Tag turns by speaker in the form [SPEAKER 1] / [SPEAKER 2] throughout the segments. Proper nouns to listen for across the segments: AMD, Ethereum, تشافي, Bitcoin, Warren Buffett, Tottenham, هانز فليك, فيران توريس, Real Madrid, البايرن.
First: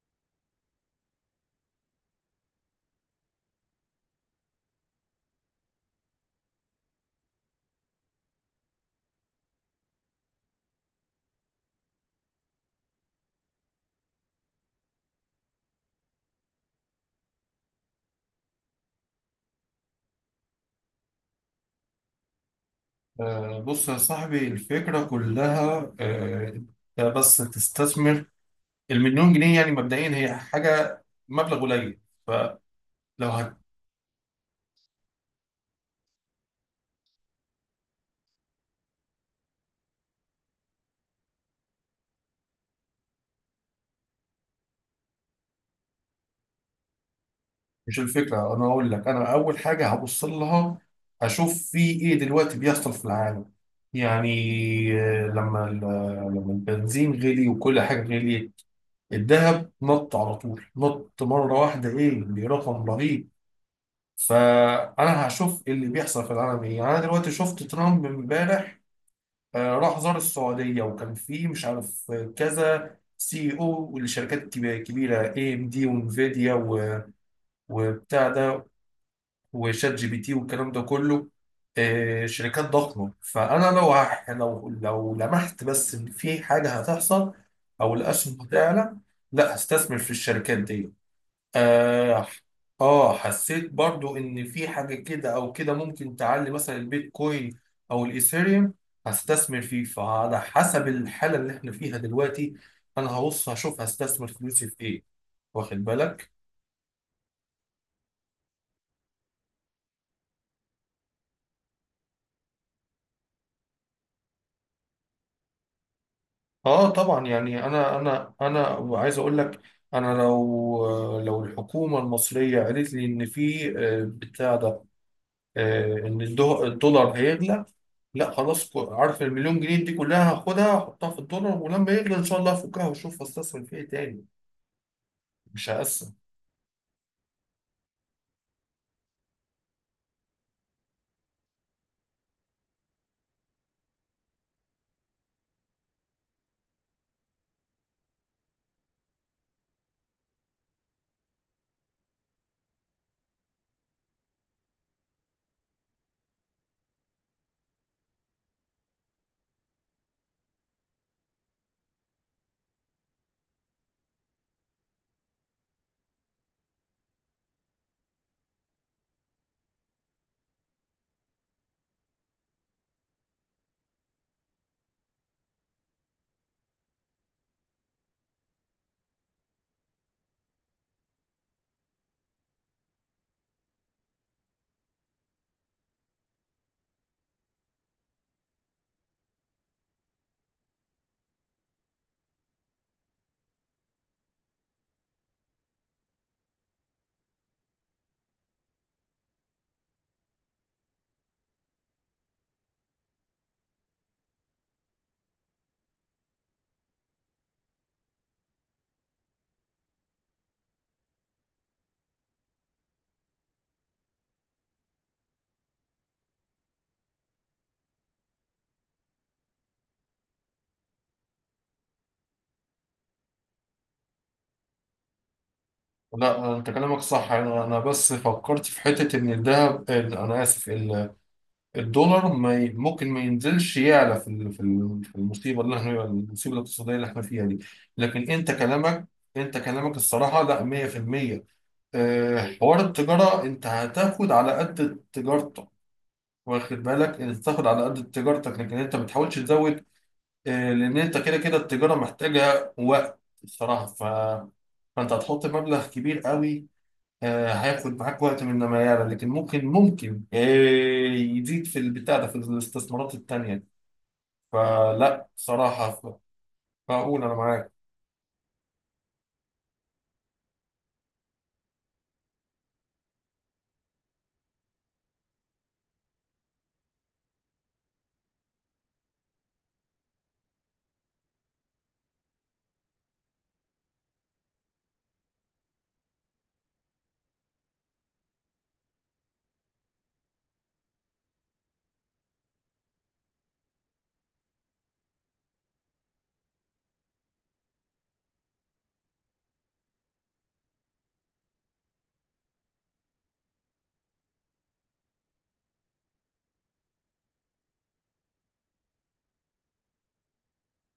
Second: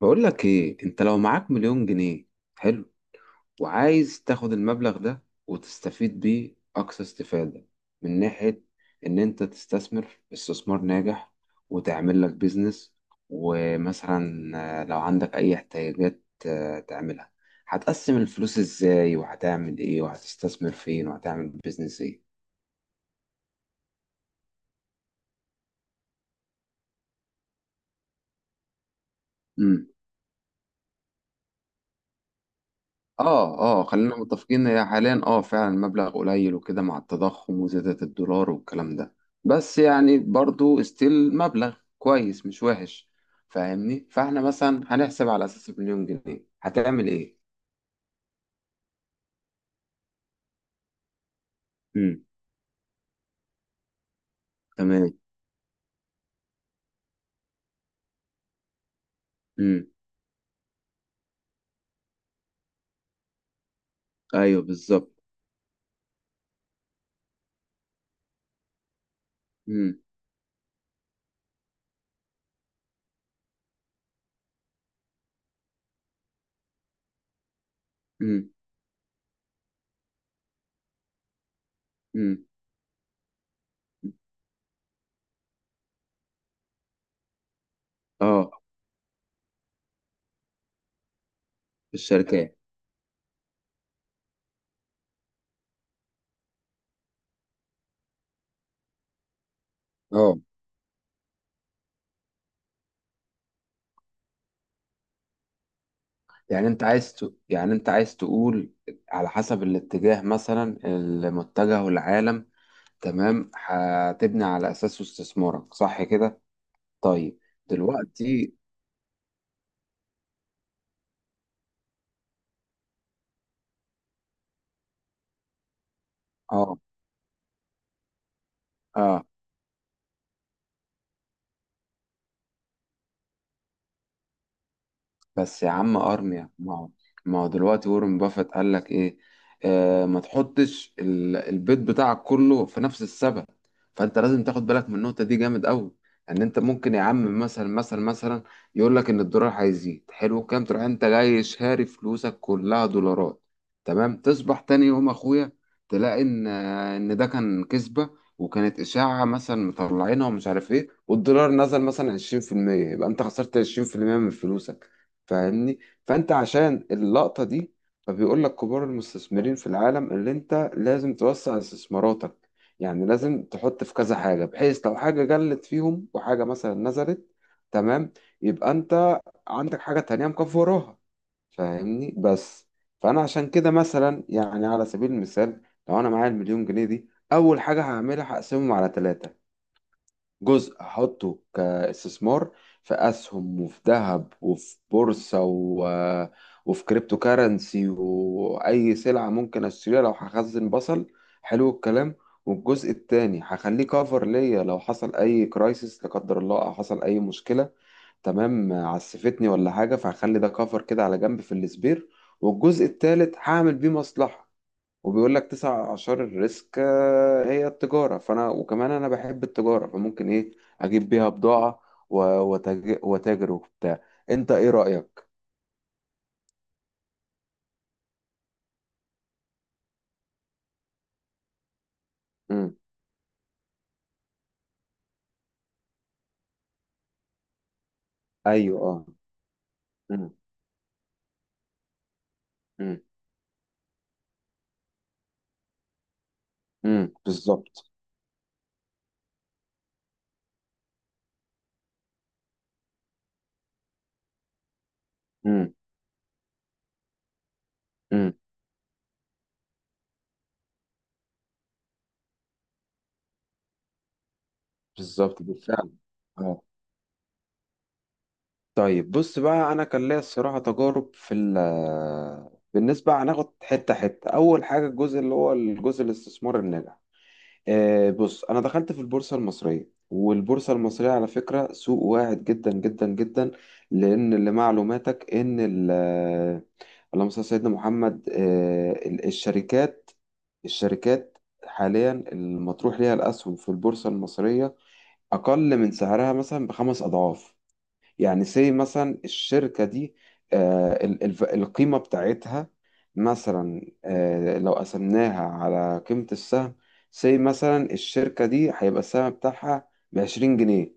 [SPEAKER 1] بقول لك ايه؟ انت لو معاك مليون جنيه، حلو، وعايز تاخد المبلغ ده وتستفيد بيه اقصى استفادة، من ناحية ان انت تستثمر استثمار ناجح وتعمل لك بيزنس، ومثلا لو عندك اي احتياجات تعملها، هتقسم الفلوس ازاي وهتعمل ايه وهتستثمر فين وهتعمل بيزنس
[SPEAKER 2] بص يا صاحبي، الفكرة كلها انت بس تستثمر المليون جنيه. يعني
[SPEAKER 1] ايه؟
[SPEAKER 2] مبدئيا هي حاجة، مبلغ قليل. فلو هت...
[SPEAKER 1] اه اه، خلينا متفقين هي حاليا اه فعلا مبلغ قليل، وكده مع التضخم وزيادة الدولار والكلام ده، بس يعني برضو استيل مبلغ كويس مش وحش، فاهمني؟ فاحنا مثلا هنحسب على اساس مليون جنيه هتعمل ايه.
[SPEAKER 2] مش الفكرة. أنا أقول لك، أنا أول حاجة هبص لها أشوف في إيه
[SPEAKER 1] امم
[SPEAKER 2] دلوقتي بيحصل في العالم. يعني
[SPEAKER 1] تمام.
[SPEAKER 2] آه، لما ال- لما البنزين غلي وكل حاجة غليت، الذهب
[SPEAKER 1] امم
[SPEAKER 2] نط على طول، نط مرة واحدة إيه برقم رهيب.
[SPEAKER 1] ايوه بالظبط.
[SPEAKER 2] فأنا هشوف اللي بيحصل في العالم إيه. يعني أنا دلوقتي شفت ترامب إمبارح، راح
[SPEAKER 1] امم
[SPEAKER 2] زار السعودية وكان فيه مش عارف كذا سي او لشركات كبيرة، اي ام دي وانفيديا وبتاع
[SPEAKER 1] امم
[SPEAKER 2] ده وشات جي بي تي والكلام ده كله.
[SPEAKER 1] امم
[SPEAKER 2] شركات ضخمة. فأنا لو لو لمحت بس إن في حاجة هتحصل أو الأسهم
[SPEAKER 1] اه،
[SPEAKER 2] هتعلى، لا هستثمر في الشركات دي.
[SPEAKER 1] في
[SPEAKER 2] آه.
[SPEAKER 1] الشركات.
[SPEAKER 2] آه، حسيت برضو إن في حاجة كده أو كده ممكن تعلي، مثلا البيتكوين أو الإيثيريوم، هستثمر فيه.
[SPEAKER 1] اه،
[SPEAKER 2] فعلى حسب الحالة اللي إحنا فيها دلوقتي، أنا هبص هشوف هستثمر فلوسي في إيه. واخد بالك؟
[SPEAKER 1] يعني انت عايز ت... يعني انت عايز تقول على حسب الاتجاه، مثلا المتجه والعالم، تمام، هتبني على اساسه استثمارك، صح كده؟
[SPEAKER 2] آه طبعا.
[SPEAKER 1] طيب،
[SPEAKER 2] يعني أنا أنا
[SPEAKER 1] دلوقتي
[SPEAKER 2] أنا عايز أقول لك، أنا لو لو الحكومة المصرية قالت لي إن في بتاع ده، ان
[SPEAKER 1] اه
[SPEAKER 2] الدولار هيغلى، لا خلاص. عارف
[SPEAKER 1] اه،
[SPEAKER 2] المليون جنيه دي كلها هاخدها احطها في الدولار، ولما يغلى ان شاء الله افكها واشوف استثمر في ايه تاني.
[SPEAKER 1] بس
[SPEAKER 2] مش
[SPEAKER 1] يا عم
[SPEAKER 2] هقسم.
[SPEAKER 1] ارميا، ما هو، ما هو دلوقتي وارن بافيت قال لك ايه؟ آه، ما تحطش البيض بتاعك كله في نفس السبت. فانت لازم تاخد بالك من النقطه دي جامد قوي. ان انت ممكن يا عم، مثلا، يقول لك ان الدولار هيزيد، حلو، كام تروح انت جاي شاري فلوسك كلها دولارات، تمام، تصبح تاني يوم اخويا تلاقي ان ان ده كان كذبه، وكانت اشاعه مثلا مطلعينها ومش عارف ايه، والدولار نزل مثلا 20%، يبقى انت خسرت 20% من فلوسك، فاهمني؟ فانت عشان اللقطة دي، فبيقول لك كبار المستثمرين في العالم اللي انت لازم توسع استثماراتك، يعني لازم تحط في كذا حاجة، بحيث لو حاجة قلت فيهم وحاجة مثلا نزلت، تمام، يبقى انت عندك حاجة تانية مكفراها، فاهمني؟ بس. فانا عشان كده مثلا، يعني على سبيل المثال، لو انا معايا المليون جنيه دي، اول حاجة هعملها هقسمهم على ثلاثة. جزء هحطه كاستثمار في اسهم وفي ذهب وفي بورصه و... وفي كريبتو كارنسي، واي سلعه ممكن اشتريها لو هخزن بصل، حلو الكلام. والجزء التاني هخليه كفر ليا، لو حصل اي كرايسيس لا قدر الله، او حصل اي مشكله، تمام، عسفتني ولا حاجه، فهخلي ده كفر كده على جنب في السبير. والجزء التالت هعمل بيه مصلحه. وبيقول لك تسع أعشار الريسك هي التجارة، فأنا وكمان أنا بحب التجارة، فممكن إيه أجيب بيها بضاعة، وتاجر وبتاع. أنت إيه رأيك؟
[SPEAKER 2] لا، انت كلامك صح. أنا بس فكرت في حته، ان الذهب، انا اسف، الدولار ما ي-
[SPEAKER 1] مم.
[SPEAKER 2] ممكن ما ينزلش، يعلى في في المصيبه اللي احنا، المصيبه الاقتصاديه اللي احنا فيها دي. لكن انت
[SPEAKER 1] أيوه أه.
[SPEAKER 2] كلامك انت كلامك
[SPEAKER 1] مم.
[SPEAKER 2] الصراحه لا 100%. حوار
[SPEAKER 1] مم.
[SPEAKER 2] التجاره، انت هتاخد على قد تجارتك. واخد بالك؟ انت تاخد على
[SPEAKER 1] بالظبط.
[SPEAKER 2] قد تجارتك، لكن انت ما تحاولش تزود. لان انت كده كده التجاره محتاجه وقت الصراحه. فانت هتحط
[SPEAKER 1] مم.
[SPEAKER 2] مبلغ كبير قوي. هياخد معاك
[SPEAKER 1] مم.
[SPEAKER 2] وقت من ما يعلى، لكن ممكن يزيد في البتاع ده في الاستثمارات التانية. فلا
[SPEAKER 1] بالظبط بالفعل،
[SPEAKER 2] صراحة،
[SPEAKER 1] أه.
[SPEAKER 2] فأقول أنا معاك.
[SPEAKER 1] طيب بص بقى، أنا كان ليا الصراحة تجارب في ال، بالنسبة هناخد حتة حتة. أول حاجة الجزء اللي هو الجزء الاستثمار الناجح، بص، انا دخلت في البورصه المصريه، والبورصه المصريه على فكره سوق واعد جدا جدا جدا. لان لمعلوماتك ان اللهم صل على سيدنا محمد، الشركات حاليا المطروح ليها الاسهم في البورصه المصريه اقل من سعرها مثلا بخمس اضعاف. يعني سي مثلا الشركة دي، القيمة بتاعتها مثلا، لو قسمناها على قيمة السهم، سي مثلا الشركة دي هيبقى السهم بتاعها بعشرين جنيه.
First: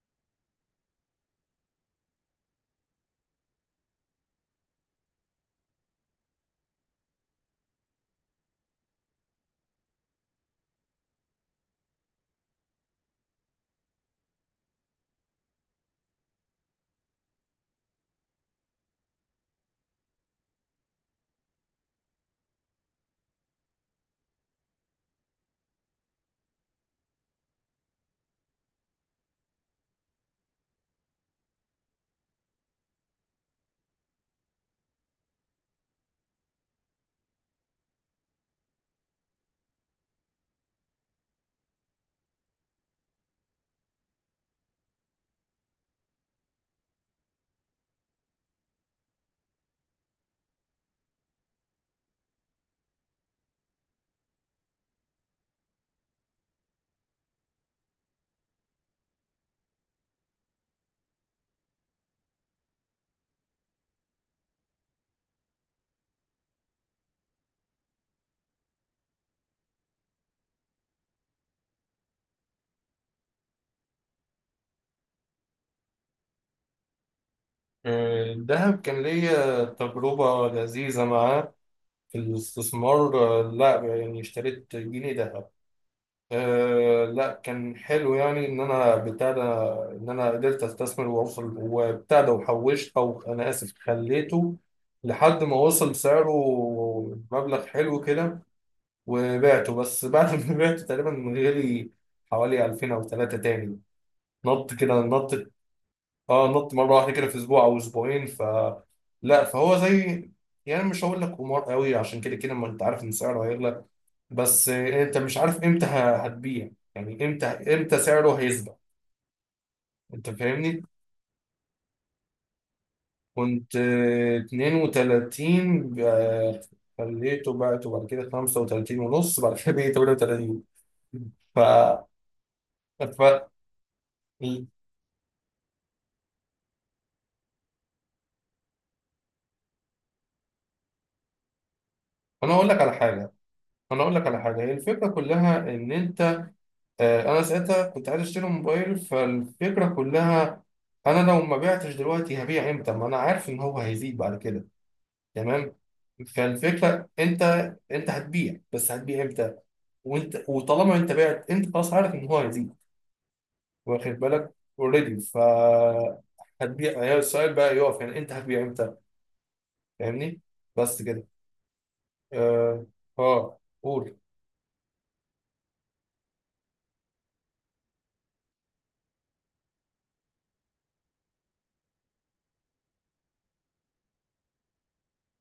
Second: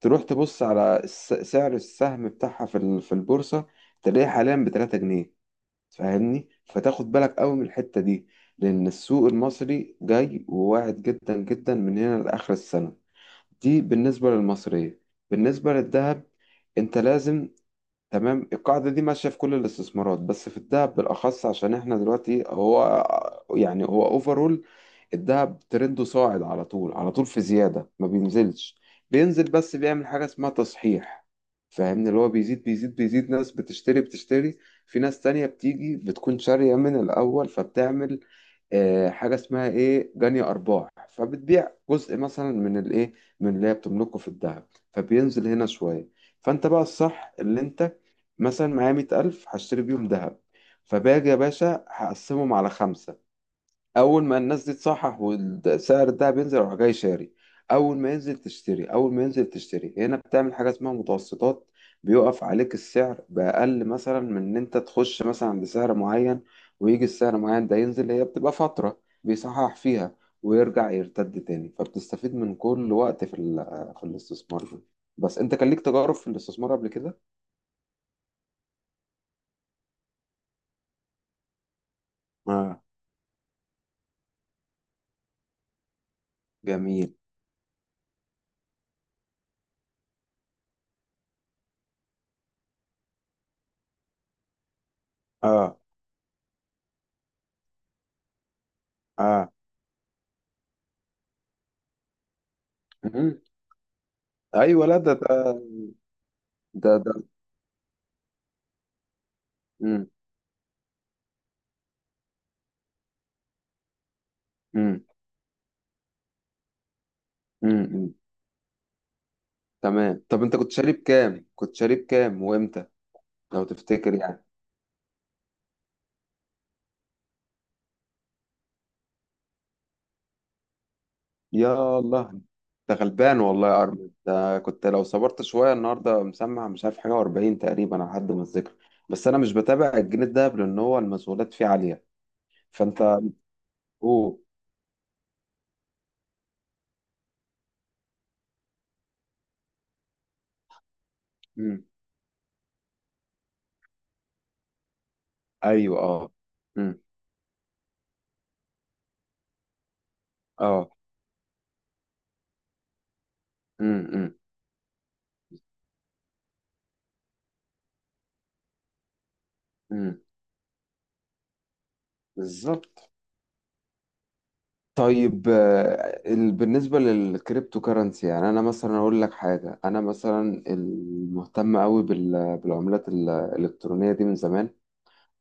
[SPEAKER 1] تروح تبص على سعر السهم بتاعها في في البورصة، تلاقيه حاليا بتلاتة جنيه. فاهمني؟ فتاخد بالك قوي من الحتة دي، لأن السوق المصري جاي وواعد جدا جدا من هنا لآخر السنة. دي بالنسبة للمصرية. بالنسبة للذهب، انت لازم، تمام، القاعدة دي ماشية في كل الاستثمارات، بس في الذهب بالأخص. عشان احنا دلوقتي هو، يعني هو اوفرول الذهب ترنده صاعد على طول، في زيادة ما بينزلش، بينزل بس بيعمل حاجة اسمها تصحيح. فاهمني؟ اللي هو بيزيد بيزيد، ناس بتشتري، في ناس تانية بتيجي بتكون شارية من الأول، فبتعمل حاجة اسمها ايه، جني أرباح، فبتبيع جزء مثلا من الايه، من اللي هي بتملكه في الذهب، فبينزل هنا شوية. فانت بقى الصح اللي انت، مثلا معايا مية ألف هشتري بيهم دهب، فباجي يا باشا هقسمهم على خمسة، أول ما الناس دي تصحح وسعر الدهب ينزل أروح جاي شاري، أول ما ينزل تشتري، أول ما ينزل تشتري، هنا بتعمل حاجة اسمها متوسطات، بيقف عليك السعر بأقل مثلا من إن أنت تخش مثلا بسعر معين، ويجي السعر معين ده ينزل، هي بتبقى فترة بيصحح فيها ويرجع يرتد تاني، فبتستفيد من كل وقت في في الاستثمار ده. بس أنت كان ليك تجارب في الاستثمار قبل كده؟
[SPEAKER 2] الذهب كان ليا تجربة لذيذة معاه في
[SPEAKER 1] آه،
[SPEAKER 2] الاستثمار. لا يعني اشتريت جنيه ذهب. آه،
[SPEAKER 1] جميل،
[SPEAKER 2] لا كان حلو. يعني ان انا بتاع ده، ان انا قدرت استثمر واوصل وبتاع ده وحوشت، او انا اسف خليته لحد ما
[SPEAKER 1] اه
[SPEAKER 2] وصل سعره مبلغ حلو كده،
[SPEAKER 1] اه.
[SPEAKER 2] وبعته. بس بعد ما بعته تقريبا غالي، حوالي 2000 او 3
[SPEAKER 1] مم.
[SPEAKER 2] تاني. نط
[SPEAKER 1] ايوه.
[SPEAKER 2] كده
[SPEAKER 1] لا ده
[SPEAKER 2] نط.
[SPEAKER 1] ده
[SPEAKER 2] اه نط
[SPEAKER 1] ده
[SPEAKER 2] مره واحده
[SPEAKER 1] ده
[SPEAKER 2] كده في اسبوع او اسبوعين. لا، فهو
[SPEAKER 1] مم.
[SPEAKER 2] زي، يعني مش هقول لك قمار قوي، عشان كده كده ما انت عارف ان سعره هيغلى، بس
[SPEAKER 1] مم.
[SPEAKER 2] انت مش عارف امتى هتبيع. يعني امتى
[SPEAKER 1] مم.
[SPEAKER 2] امتى
[SPEAKER 1] مم.
[SPEAKER 2] سعره هيثبت.
[SPEAKER 1] تمام.
[SPEAKER 2] انت
[SPEAKER 1] طب انت كنت
[SPEAKER 2] فاهمني.
[SPEAKER 1] شارب كام، كنت شارب كام وامتى، لو
[SPEAKER 2] كنت
[SPEAKER 1] تفتكر يعني؟
[SPEAKER 2] 32 خليته، بعته بعد كده 35 ونص، بعد كده بقيت 38. ف...
[SPEAKER 1] يا الله، انت
[SPEAKER 2] ف...
[SPEAKER 1] غلبان والله يا ارمي، ده كنت لو صبرت شويه، النهارده مسمع مش عارف حاجه و40 تقريبا على حد ما اتذكر. بس انا مش بتابع الجنيه الدهب لان هو المسؤولات فيه عاليه.
[SPEAKER 2] انا اقول لك على
[SPEAKER 1] فانت،
[SPEAKER 2] حاجه.
[SPEAKER 1] اوه.
[SPEAKER 2] هي الفكره كلها ان انت، انا ساعتها كنت عايز اشتري موبايل. فالفكره كلها، انا لو ما
[SPEAKER 1] مم.
[SPEAKER 2] بعتش دلوقتي هبيع امتى؟ ما انا عارف ان هو هيزيد بعد كده. تمام.
[SPEAKER 1] ايوه اه. مم.
[SPEAKER 2] فالفكره انت، هتبيع، بس هتبيع امتى؟ وانت،
[SPEAKER 1] اه.
[SPEAKER 2] وطالما انت بعت، انت خلاص عارف ان هو هيزيد.
[SPEAKER 1] مم.
[SPEAKER 2] واخد
[SPEAKER 1] مم.
[SPEAKER 2] بالك؟ اوريدي. هتبيع، هي السؤال بقى يقف، يعني انت هتبيع امتى.
[SPEAKER 1] مم.
[SPEAKER 2] فاهمني. بس كده. اه
[SPEAKER 1] بالظبط.
[SPEAKER 2] اه قول.
[SPEAKER 1] طيب، بالنسبة للكريبتو كرنسي، يعني أنا مثلا أقول لك حاجة، أنا مثلا المهتم أوي بالعملات الإلكترونية دي من زمان،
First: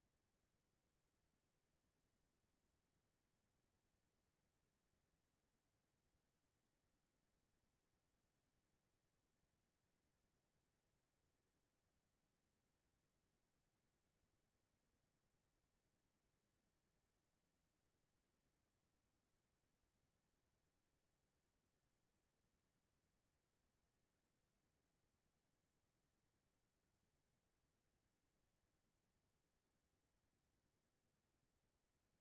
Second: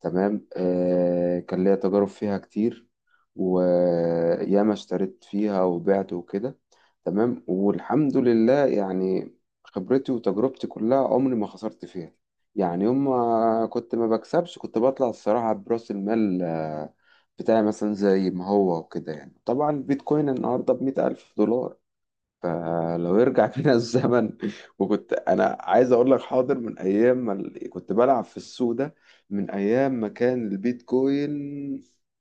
[SPEAKER 1] تمام، آه، كان ليا تجارب فيها كتير، وياما اشتريت فيها وبعت وكده، تمام، والحمد لله يعني، خبرتي وتجربتي كلها عمري ما خسرت فيها. يعني يوم ما كنت ما بكسبش كنت بطلع الصراحة برأس المال بتاعي مثلا زي ما هو وكده. يعني طبعا البيتكوين النهاردة بمئة ألف دولار، فلو يرجع فينا الزمن، وكنت انا عايز اقول لك، حاضر، من ايام ما كنت بلعب في السوق ده، من ايام ما كان البيتكوين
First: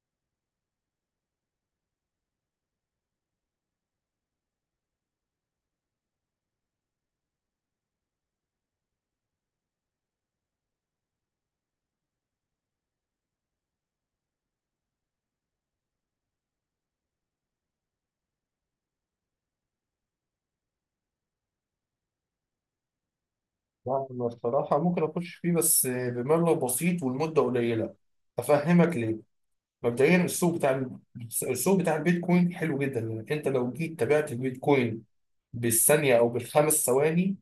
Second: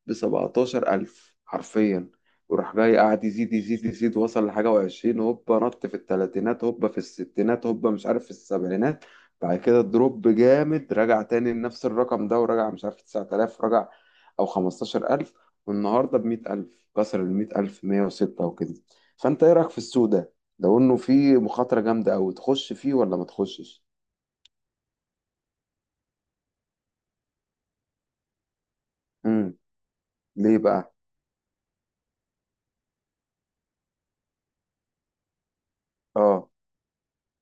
[SPEAKER 1] ب 17000 الف حرفيا، وراح جاي قاعد يزيد، وصل لحاجه و20، هوبا نط في الثلاثينات، هوبا في الستينات، هوبا مش عارف في السبعينات، بعد كده دروب جامد، رجع تاني لنفس الرقم ده، ورجع مش عارف 9000، رجع او 15000، والنهارده ب 100000، كسر ال 100000، 106 وكده. فانت ايه رايك في السوق ده، لو انه فيه مخاطره جامده قوي تخش فيه ولا ما تخشش؟
[SPEAKER 2] لا، انا الصراحه ممكن اخش فيه بس بمبلغ بسيط والمده قليله. افهمك ليه.
[SPEAKER 1] امم
[SPEAKER 2] مبدئيا
[SPEAKER 1] ليه بقى؟
[SPEAKER 2] السوق بتاع البيتكوين حلو جدا. يعني انت لو جيت تابعت البيتكوين بالثانيه او
[SPEAKER 1] اه
[SPEAKER 2] بالخمس ثواني،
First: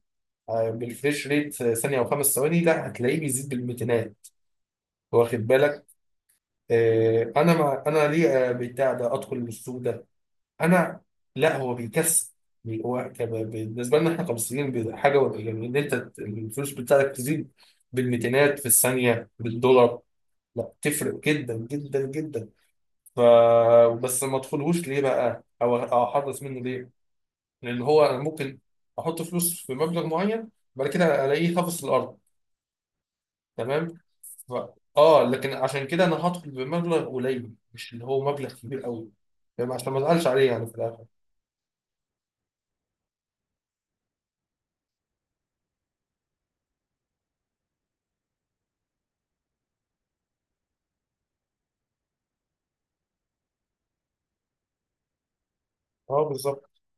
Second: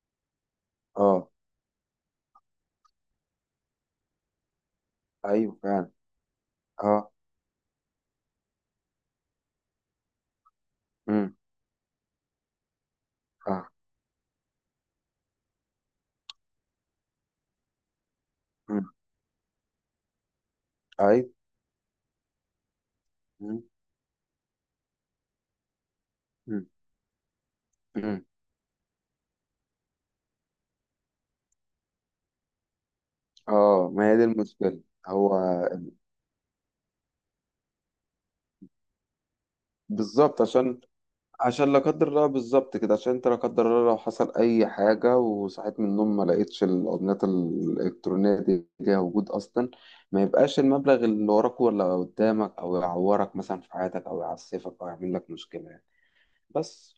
[SPEAKER 2] بالفريش
[SPEAKER 1] اه،
[SPEAKER 2] ريت، ثانيه او خمس ثواني، لا هتلاقيه بيزيد بالميتينات. واخد
[SPEAKER 1] ايوه
[SPEAKER 2] بالك؟
[SPEAKER 1] فعلا، اه.
[SPEAKER 2] انا، ما انا ليه بتاع ده ادخل السوق ده؟ انا،
[SPEAKER 1] امم
[SPEAKER 2] لا هو بيكسب.
[SPEAKER 1] اه.
[SPEAKER 2] بالنسبه لنا احنا كمصريين، حاجه، يعني ان انت الفلوس بتاعتك تزيد بالميتينات في
[SPEAKER 1] امم
[SPEAKER 2] الثانيه بالدولار، لا تفرق
[SPEAKER 1] ايوه.
[SPEAKER 2] جدا جدا جدا. ف
[SPEAKER 1] امم
[SPEAKER 2] بس ما ادخلهوش ليه بقى؟ او احرص منه
[SPEAKER 1] امم
[SPEAKER 2] ليه؟ لان هو انا
[SPEAKER 1] امم.
[SPEAKER 2] ممكن احط فلوس في مبلغ معين بعد كده الاقيه خافص الارض. تمام.
[SPEAKER 1] اه، ما هي دي
[SPEAKER 2] ف...
[SPEAKER 1] المشكله.
[SPEAKER 2] اه،
[SPEAKER 1] هو،
[SPEAKER 2] لكن عشان كده انا هدخل بمبلغ قليل، مش اللي هو مبلغ كبير قوي. فاهم؟ عشان ما ازعلش
[SPEAKER 1] بالظبط،
[SPEAKER 2] عليه يعني في
[SPEAKER 1] عشان،
[SPEAKER 2] الاخر.
[SPEAKER 1] عشان لا قدر الله، بالظبط كده، عشان انت لا قدر الله لو حصل اي حاجه وصحيت من النوم ما لقيتش الاوردينات الالكترونيه دي ليها وجود اصلا، ما يبقاش المبلغ اللي وراك ولا قدامك، او يعورك مثلا في حياتك، او يعسفك، او يعمل لك مشكله يعني.
[SPEAKER 2] اه بالظبط.
[SPEAKER 1] بس.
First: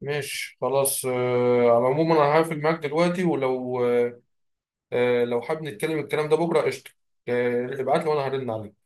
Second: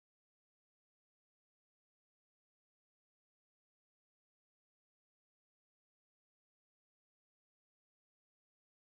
[SPEAKER 2] ماشي خلاص. على العموم انا هقفل معاك دلوقتي، ولو لو حابب نتكلم الكلام ده بكره، قشطه. آه، ابعت لي وانا هرن عليك.